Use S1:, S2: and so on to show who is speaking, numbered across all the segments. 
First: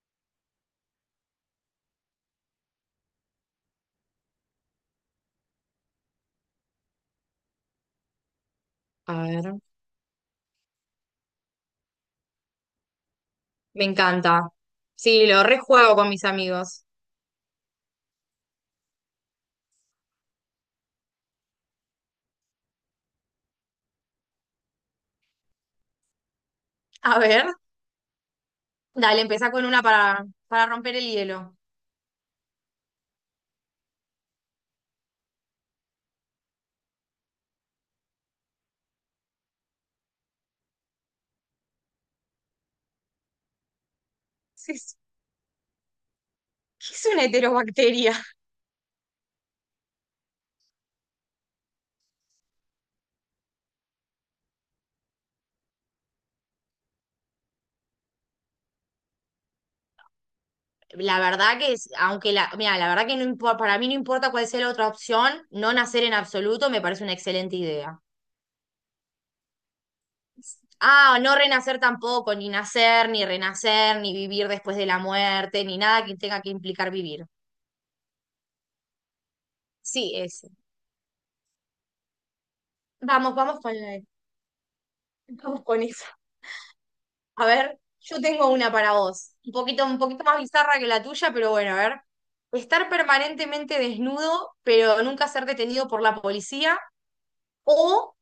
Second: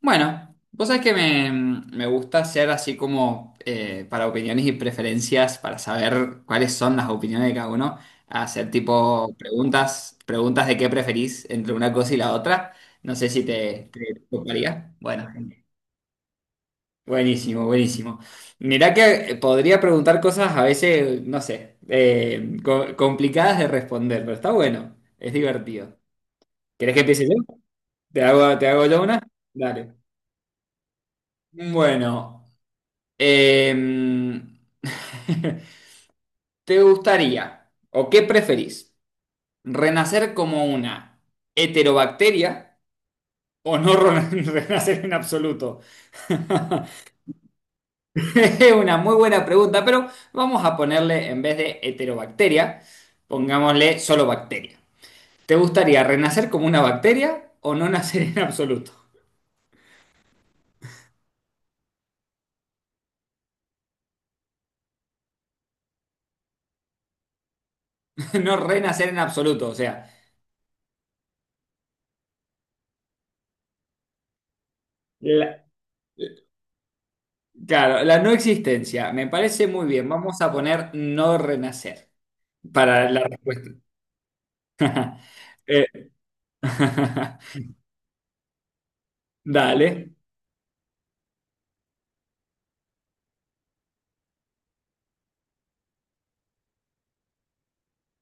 S1: Bueno, vos sabés que me gusta hacer así como para opiniones y preferencias, para saber cuáles son las opiniones de cada uno, hacer
S2: A
S1: tipo
S2: ver.
S1: preguntas, preguntas de qué preferís entre una cosa y la otra. No sé si
S2: Me
S1: te
S2: encanta.
S1: tocaría.
S2: Sí,
S1: Bueno,
S2: lo
S1: genial.
S2: rejuego con mis amigos.
S1: Buenísimo, buenísimo. Mirá que podría preguntar cosas a veces, no sé, complicadas de responder, pero está bueno, es divertido. ¿Querés que
S2: A
S1: empiece yo?
S2: ver,
S1: ¿Te hago yo una?
S2: dale, empezá con una
S1: Dale.
S2: para romper el hielo.
S1: Bueno. Em, ¿Te gustaría o qué preferís? ¿Renacer como una heterobacteria o no
S2: Sí, sí.
S1: renacer en absoluto?
S2: ¿Qué es una heterobacteria?
S1: Es una muy buena pregunta, pero vamos a ponerle en vez de heterobacteria, pongámosle solo bacteria. ¿Te gustaría renacer como una bacteria o no nacer en absoluto?
S2: La verdad que es, aunque la, mira, la verdad que no importa, para mí no importa cuál sea la otra opción, no nacer en absoluto me parece una excelente idea.
S1: No renacer en absoluto, o sea,
S2: Ah, no renacer tampoco, ni nacer, ni renacer, ni vivir después de la
S1: la-
S2: muerte, ni nada que tenga que implicar vivir.
S1: claro, la no existencia. Me parece muy bien.
S2: Sí,
S1: Vamos
S2: ese.
S1: a poner no renacer. Para la
S2: Vamos, vamos
S1: respuesta.
S2: con la- Vamos con
S1: Eh,
S2: eso. A ver, yo tengo una para vos, un
S1: dale.
S2: poquito más bizarra que la tuya, pero bueno, a ver. Estar permanentemente desnudo, pero nunca ser detenido por la policía, o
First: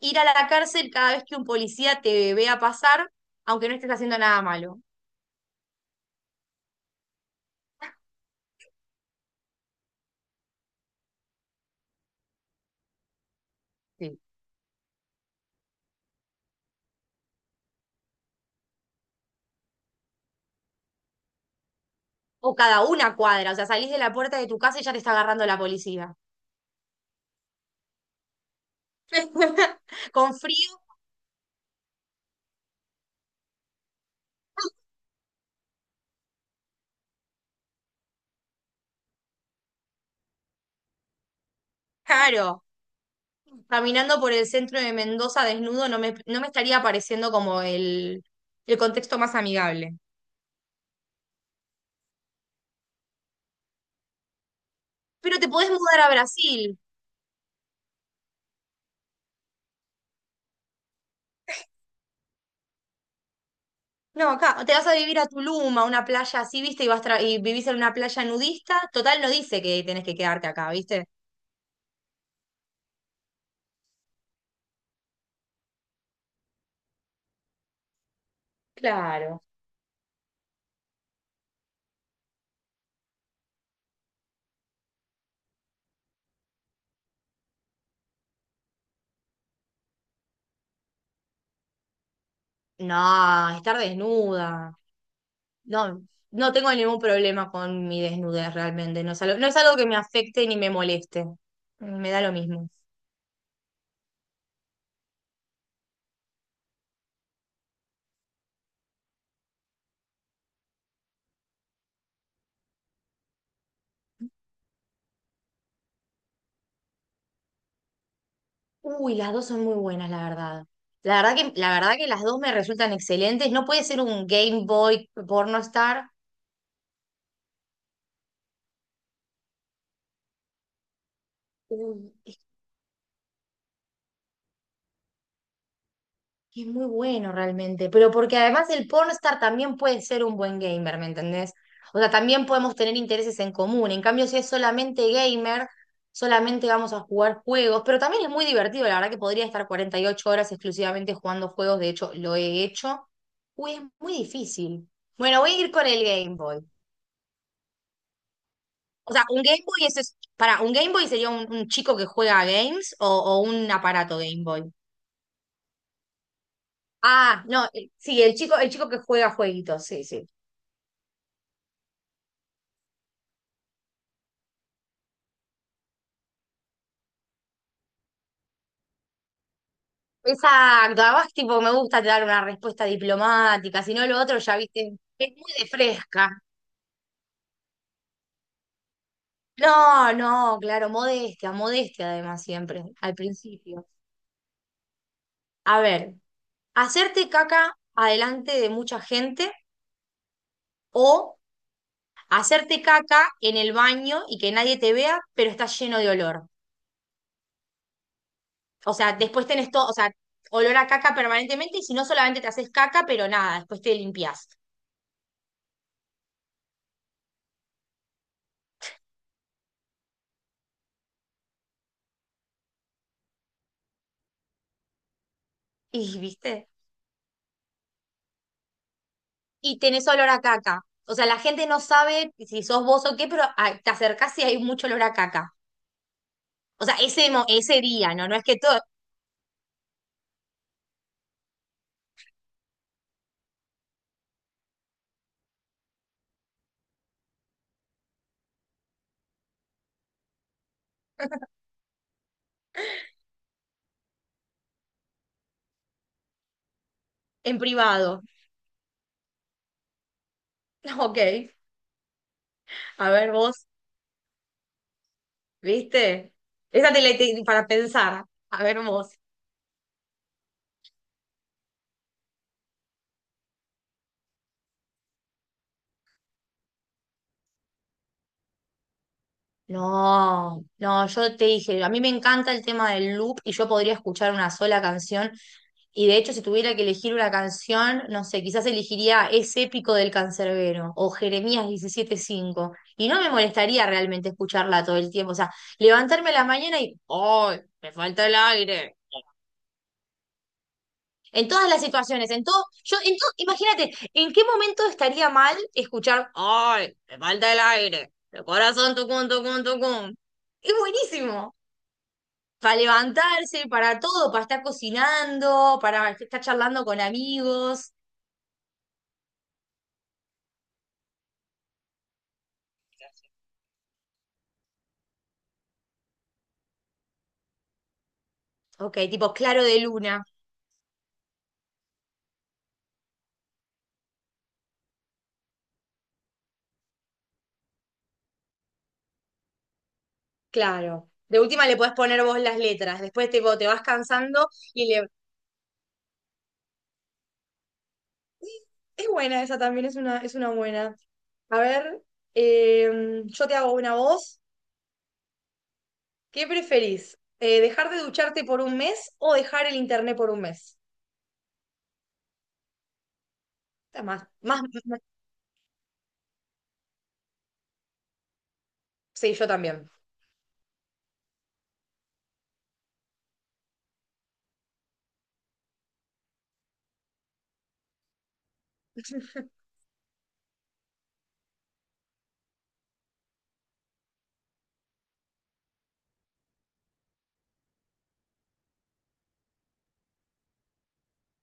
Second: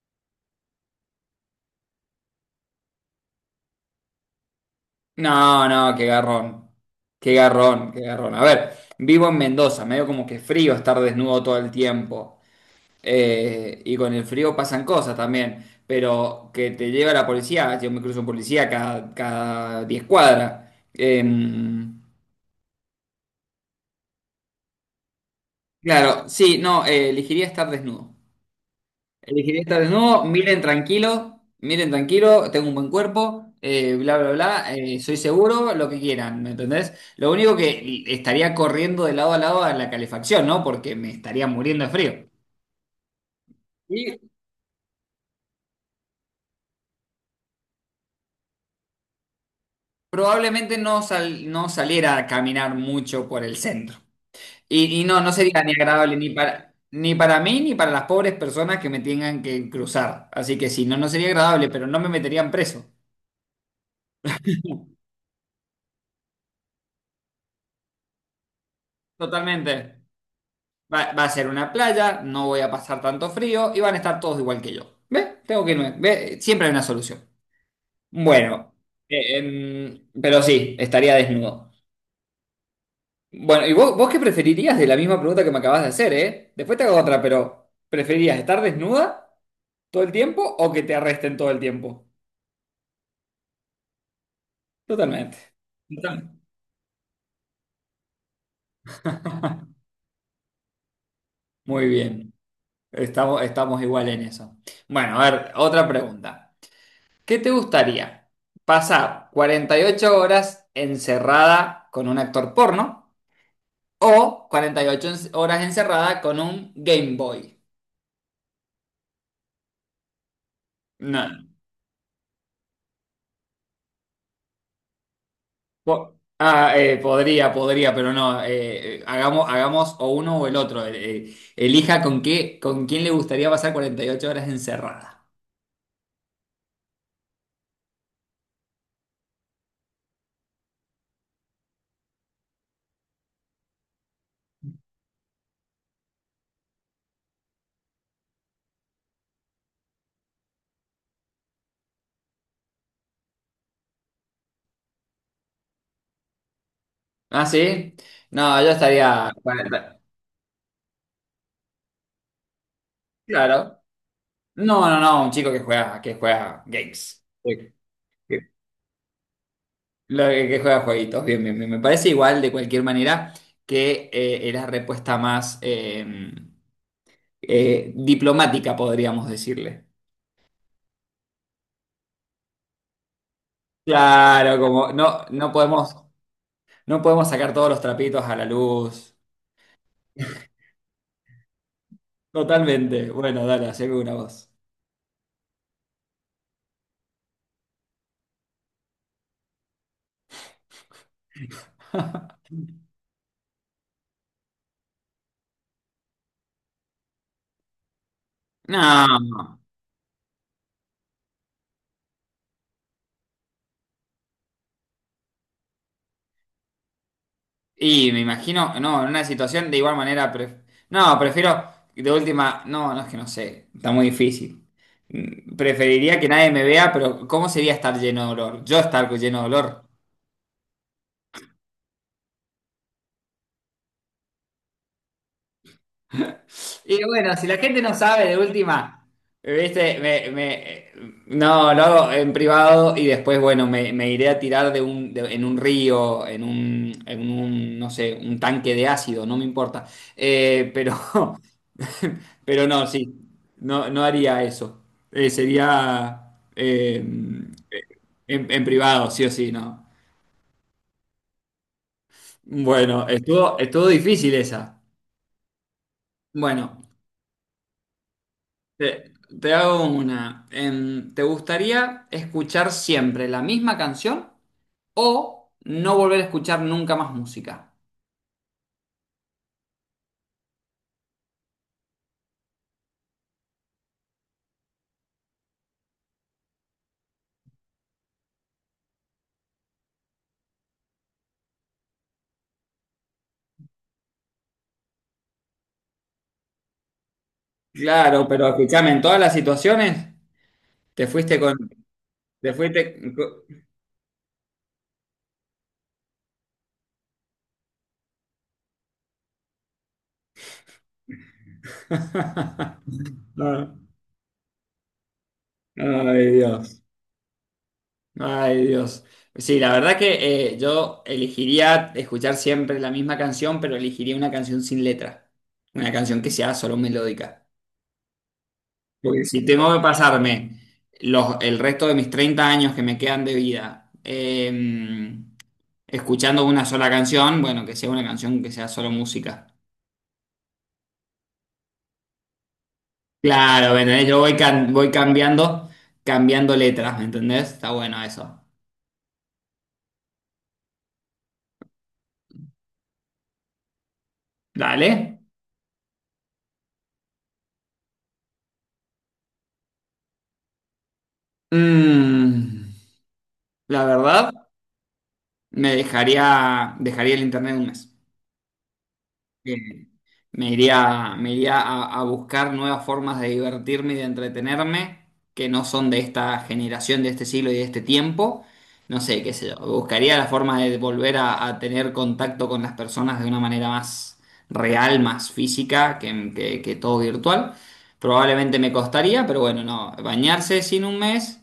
S2: ir a la cárcel cada vez que un policía te vea pasar, aunque no estés haciendo nada malo.
S1: No, no, qué garrón. Qué garrón, qué garrón. A ver, vivo en Mendoza, medio como que frío estar desnudo todo el tiempo. Y con
S2: Sí.
S1: el frío pasan cosas también. Pero que te lleva la policía, yo me cruzo un policía cada 10 cuadras. Em,
S2: O cada una cuadra, o sea, salís de la puerta de tu casa y ya te está agarrando la policía.
S1: claro, sí, no, elegiría estar desnudo. El higienista desnudo,
S2: Con frío,
S1: miren tranquilo, tengo un buen cuerpo, bla, bla, bla, soy seguro, lo que quieran, ¿me entendés? Lo único que estaría corriendo de lado a lado a la calefacción, ¿no? Porque me estaría muriendo de frío.
S2: claro.
S1: Y
S2: Caminando por el centro de Mendoza desnudo no me estaría pareciendo como el contexto más amigable.
S1: probablemente no, no saliera a caminar mucho por el centro. Y no, no
S2: Pero te
S1: sería
S2: podés
S1: ni
S2: mudar a
S1: agradable ni para,
S2: Brasil.
S1: ni para mí ni para las pobres personas que me tengan que cruzar. Así que sí, no, no sería agradable, pero no me meterían preso.
S2: No, acá, o te vas a vivir a Tulum, a una playa así, ¿viste? Y y vivís en una playa nudista. Total, no dice que
S1: Totalmente.
S2: tenés que quedarte acá,
S1: Va,
S2: ¿viste?
S1: va a ser una playa, no voy a pasar tanto frío y van a estar todos igual que yo. ¿Ve? Tengo que irme. ¿Ve? Siempre hay una solución. Bueno,
S2: Claro.
S1: pero sí, estaría desnudo. Bueno, ¿y vos qué preferirías de la misma pregunta que me acabas de hacer, eh? Después te hago otra, pero ¿preferirías estar desnuda todo el tiempo o que te arresten todo el tiempo?
S2: No, estar desnuda.
S1: Totalmente.
S2: No,
S1: Totalmente.
S2: no tengo ningún problema con mi desnudez realmente. No es algo que me afecte ni me moleste.
S1: Muy
S2: Me da lo
S1: bien.
S2: mismo.
S1: Estamos igual en eso. Bueno, a ver, otra pregunta. ¿Qué te gustaría? ¿Pasar 48 horas encerrada con un actor porno o 48 horas encerrada con un Game Boy?
S2: Uy, las dos son muy buenas, la verdad.
S1: No.
S2: La verdad que las dos me resultan excelentes. No puede ser un Game Boy porno star.
S1: Podría, podría, pero no. Hagamos, hagamos o uno o el otro. Elija con qué, con quién le gustaría pasar 48 horas encerrada.
S2: Que es muy bueno realmente, pero porque además el pornstar también puede ser un buen gamer, ¿me entendés? O sea, también podemos tener intereses en común. En cambio, si es solamente gamer, solamente vamos a jugar juegos, pero también es muy divertido, la verdad que podría estar 48 horas exclusivamente jugando juegos, de hecho, lo he hecho. Uy, es muy difícil. Bueno, voy a ir con el Game Boy.
S1: ¿Ah, sí? No, yo
S2: O sea,
S1: estaría...
S2: un Game Boy
S1: 40.
S2: es, para, un Game Boy sería un chico que juega a games o un
S1: Claro.
S2: aparato Game Boy.
S1: No, no, no, un chico que juega games.
S2: Ah, no, sí, el chico que juega jueguitos, sí,
S1: Lo
S2: sí.
S1: que juega jueguitos, bien, bien, bien. Me parece igual de cualquier manera que era respuesta más diplomática, podríamos decirle.
S2: Exacto, además tipo me gusta dar una respuesta diplomática, si no lo otro ya
S1: Claro, como
S2: viste,
S1: no,
S2: es
S1: no
S2: muy de
S1: podemos,
S2: fresca.
S1: no podemos sacar todos los trapitos a la luz.
S2: No, no, claro, modestia, modestia además siempre,
S1: Totalmente.
S2: al
S1: Bueno, dale,
S2: principio.
S1: haceme una voz.
S2: A ver, hacerte caca adelante de mucha gente o hacerte caca en el baño y que nadie te vea, pero estás lleno de olor. O sea,
S1: No.
S2: después
S1: No.
S2: tenés todo, o sea, olor a caca permanentemente y si no solamente te haces caca, pero nada, después te limpias.
S1: Y me imagino, no, en una situación de igual manera, no, prefiero de última, no, no es que no sé, está muy difícil.
S2: Y,
S1: Preferiría que nadie me
S2: ¿viste?
S1: vea, pero ¿cómo sería estar lleno de dolor? Yo estar lleno de
S2: Y
S1: dolor.
S2: tenés olor a caca. O sea, la gente no sabe si sos vos o qué, pero ah, te acercás y hay mucho olor a caca. O sea,
S1: Y bueno, si la gente
S2: ese
S1: no
S2: día, ¿no?
S1: sabe
S2: No
S1: de
S2: es que todo
S1: última, viste, no, lo hago en privado y después, bueno, me iré a tirar de en un río, en un, no sé, un tanque de ácido, no me importa. Pero Pero no, sí, no, no haría eso. Sería
S2: en privado.
S1: en privado, sí o sí, no.
S2: Ok,
S1: Bueno,
S2: a ver
S1: estuvo,
S2: vos,
S1: estuvo difícil esa.
S2: ¿viste?
S1: Bueno,
S2: Esa te la te- para pensar. A ver vos.
S1: te, te hago una. ¿Te gustaría escuchar siempre la misma canción o no volver a escuchar nunca más música?
S2: No, no, yo te dije, a mí me encanta el tema del loop y yo podría escuchar una sola canción. Y de hecho, si tuviera que elegir una canción, no sé, quizás elegiría Es épico del Cancerbero o Jeremías 17 5. Y no me molestaría realmente escucharla todo el tiempo. O sea, levantarme a la mañana y ¡ay! Me falta
S1: Claro,
S2: el
S1: pero escúchame,
S2: aire.
S1: en todas las situaciones te fuiste
S2: En
S1: con...
S2: todas las situaciones, en
S1: Te
S2: todo, yo,
S1: fuiste...
S2: en todo, imagínate, ¿en qué momento estaría mal escuchar ¡ay! Me falta el aire. El corazón tucum, tucum, tucum. Es buenísimo. Para levantarse, para todo, para estar cocinando, para
S1: Ay,
S2: estar
S1: Dios.
S2: charlando con amigos.
S1: Ay, Dios. Sí, la verdad que yo elegiría escuchar siempre la misma canción, pero elegiría una canción sin letra. Una canción que sea solo melódica.
S2: Ok,
S1: Porque
S2: tipo
S1: si
S2: claro
S1: tengo que
S2: de luna.
S1: pasarme el resto de mis 30 años que me quedan de vida escuchando una sola canción, bueno, que sea una canción que sea solo música.
S2: Claro. De última le podés poner vos las letras. Después tipo, te
S1: Claro, ¿me
S2: vas
S1: entendés? Yo
S2: cansando y
S1: voy
S2: le.
S1: cambiando, cambiando letras, ¿me entendés? Está bueno eso.
S2: Es buena esa también, es una buena. A ver, yo te hago una voz.
S1: Dale.
S2: ¿Qué preferís? ¿Dejar de ducharte por un mes o dejar el internet por un mes?
S1: Mm, la
S2: Está
S1: verdad. Me dejaría el internet un mes.
S2: sí, yo
S1: Eh,
S2: también.
S1: me iría a buscar nuevas formas de divertirme y de entretenerme que no son de esta generación, de este siglo y de este tiempo. No sé, qué sé yo. Buscaría la forma de volver a tener contacto con las personas de una manera más real, más física que todo virtual. Probablemente me costaría, pero bueno, no. Bañarse sin un mes,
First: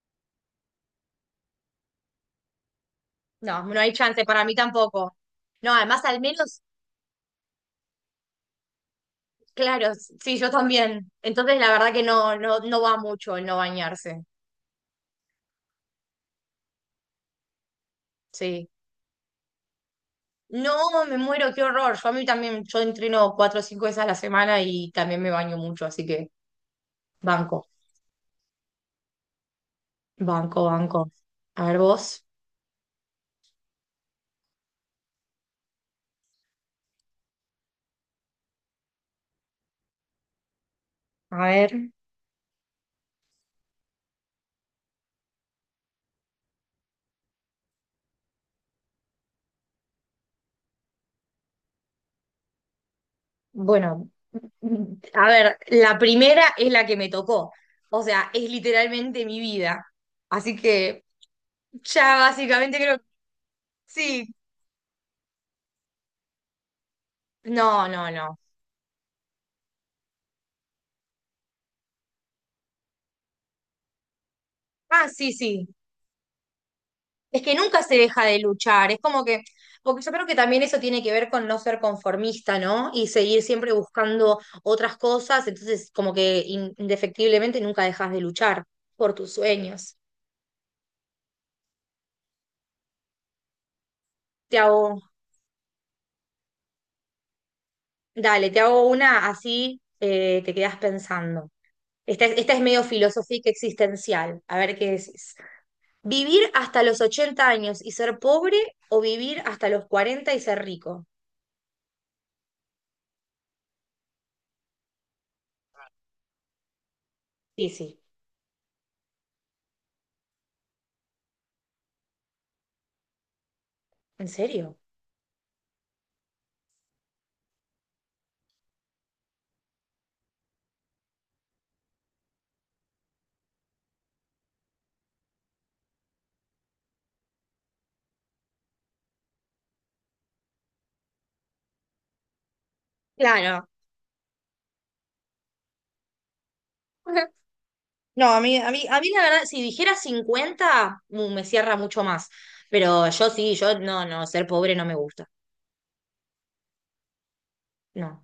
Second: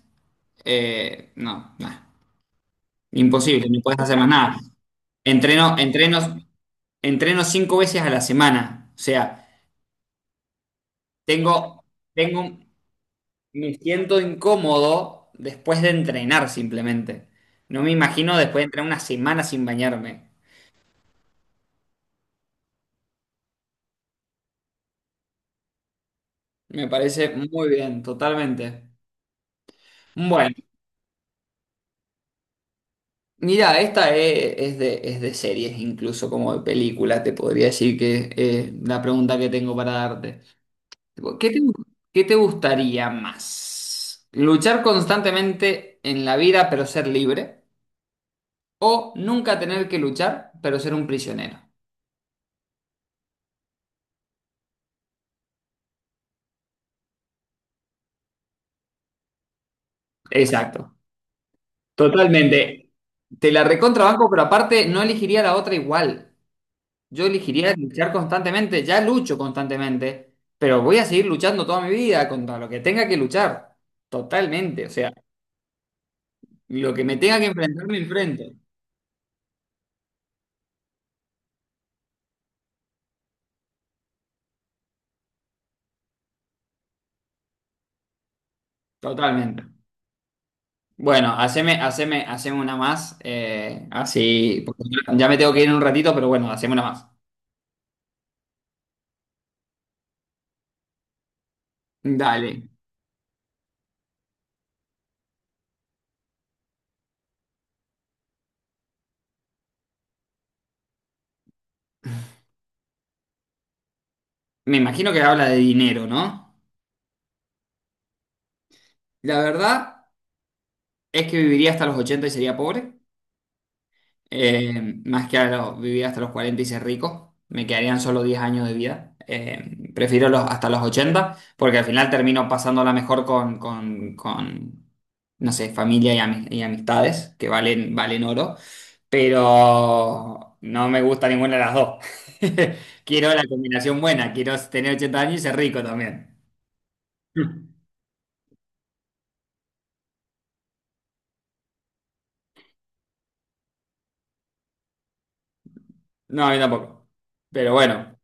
S1: no, nah.
S2: No,
S1: Imposible,
S2: no
S1: no
S2: hay
S1: puedes hacer
S2: chance,
S1: más
S2: para mí
S1: nada.
S2: tampoco. No,
S1: Entreno,
S2: además al
S1: entrenos
S2: menos,
S1: Entreno cinco veces a la semana. O sea,
S2: claro, sí, yo también. Entonces la
S1: tengo,
S2: verdad que no,
S1: tengo,
S2: no, no va mucho el no
S1: me siento
S2: bañarse.
S1: incómodo después de entrenar simplemente. No me imagino después de
S2: Sí.
S1: entrenar una semana sin bañarme.
S2: No, me muero, qué horror. Yo a mí también, yo entreno 4 o 5 veces a la semana y también me baño mucho, así que
S1: Me parece
S2: banco,
S1: muy bien, totalmente. Bueno,
S2: banco, banco. A ver vos,
S1: mira, esta es de series, incluso como de película, te podría decir que la pregunta que tengo para darte.
S2: a
S1: Tipo, ¿Qué te,
S2: ver.
S1: qué te gustaría más? ¿Luchar constantemente en la vida pero ser libre? O nunca tener que luchar, pero ser un prisionero.
S2: Bueno, a ver, la primera es la que me tocó. O sea, es literalmente mi vida. Así
S1: Exacto.
S2: que ya básicamente
S1: Totalmente.
S2: creo,
S1: Te la recontrabanco,
S2: sí,
S1: pero aparte no elegiría la otra igual. Yo elegiría
S2: no, no,
S1: luchar
S2: no.
S1: constantemente. Ya lucho constantemente, pero voy a seguir luchando toda mi vida contra lo que tenga que luchar. Totalmente. O
S2: Ah,
S1: sea,
S2: sí, sí.
S1: lo que me tenga
S2: Es
S1: que
S2: que nunca
S1: enfrentar,
S2: se
S1: me
S2: deja de
S1: enfrento.
S2: luchar, es como que, porque yo creo que también eso tiene que ver con no ser conformista, ¿no? Y seguir siempre buscando otras cosas, entonces como que indefectiblemente nunca dejas de luchar por tus
S1: Totalmente.
S2: sueños.
S1: Bueno, haceme una más. eh,
S2: Te
S1: así, porque
S2: hago,
S1: ya me tengo que ir en un ratito, pero bueno, haceme una más.
S2: dale, te hago una así, te quedas pensando.
S1: Dale.
S2: Esta es medio filosófica existencial, a ver qué decís. ¿Vivir hasta los 80 años y ser pobre o vivir hasta los 40 y ser rico?
S1: Me imagino que habla de dinero, ¿no?
S2: Sí, sí.
S1: La verdad es que viviría hasta los 80 y sería pobre,
S2: ¿En serio?
S1: más que vivir hasta los 40 y ser rico. Me quedarían solo 10 años de vida. Prefiero hasta los 80 porque al final termino pasándola mejor no sé, familia y amistades, que valen, valen oro, pero no me gusta ninguna de las dos. Quiero la
S2: Claro.
S1: combinación buena, quiero tener 80 años y ser rico también.
S2: No, a mí la verdad, si dijera 50 me cierra mucho más. Pero yo sí, yo no, no, ser pobre no me gusta.
S1: No, a mí tampoco. Pero bueno.
S2: No.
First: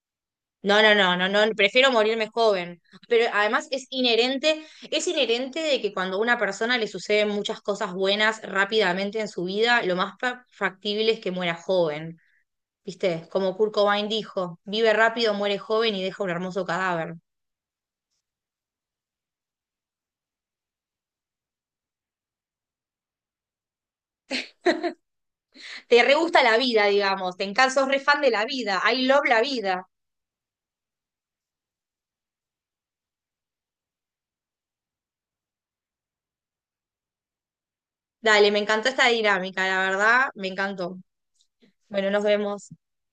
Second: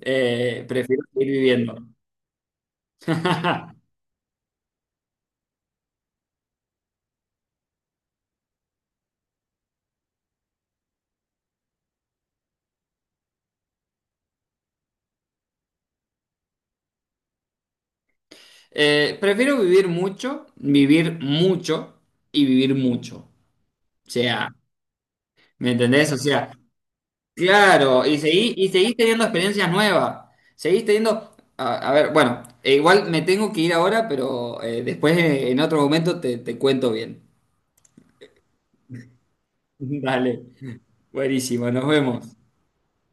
S2: No, no,
S1: Prefiero
S2: no, no,
S1: seguir
S2: no,
S1: viviendo.
S2: prefiero morirme joven. Pero además es inherente de que cuando a una persona le suceden muchas cosas buenas rápidamente en su vida, lo más factible es que muera joven. ¿Viste? Como Kurt Cobain dijo, vive rápido, muere joven y deja un hermoso cadáver.
S1: Prefiero vivir mucho y vivir mucho. O sea, ¿me
S2: Te
S1: entendés?
S2: re
S1: O
S2: gusta
S1: sea,
S2: la vida, digamos. Te encanta, sos re
S1: claro, y
S2: fan de la
S1: seguís y
S2: vida.
S1: seguí
S2: I
S1: teniendo
S2: love la
S1: experiencias
S2: vida.
S1: nuevas. Seguís teniendo. A ver, bueno, igual me tengo que ir ahora, pero después en otro momento te cuento bien.
S2: Dale, me encantó esta dinámica, la verdad,
S1: Dale.
S2: me encantó.
S1: Buenísimo, nos
S2: Bueno, nos
S1: vemos.
S2: vemos.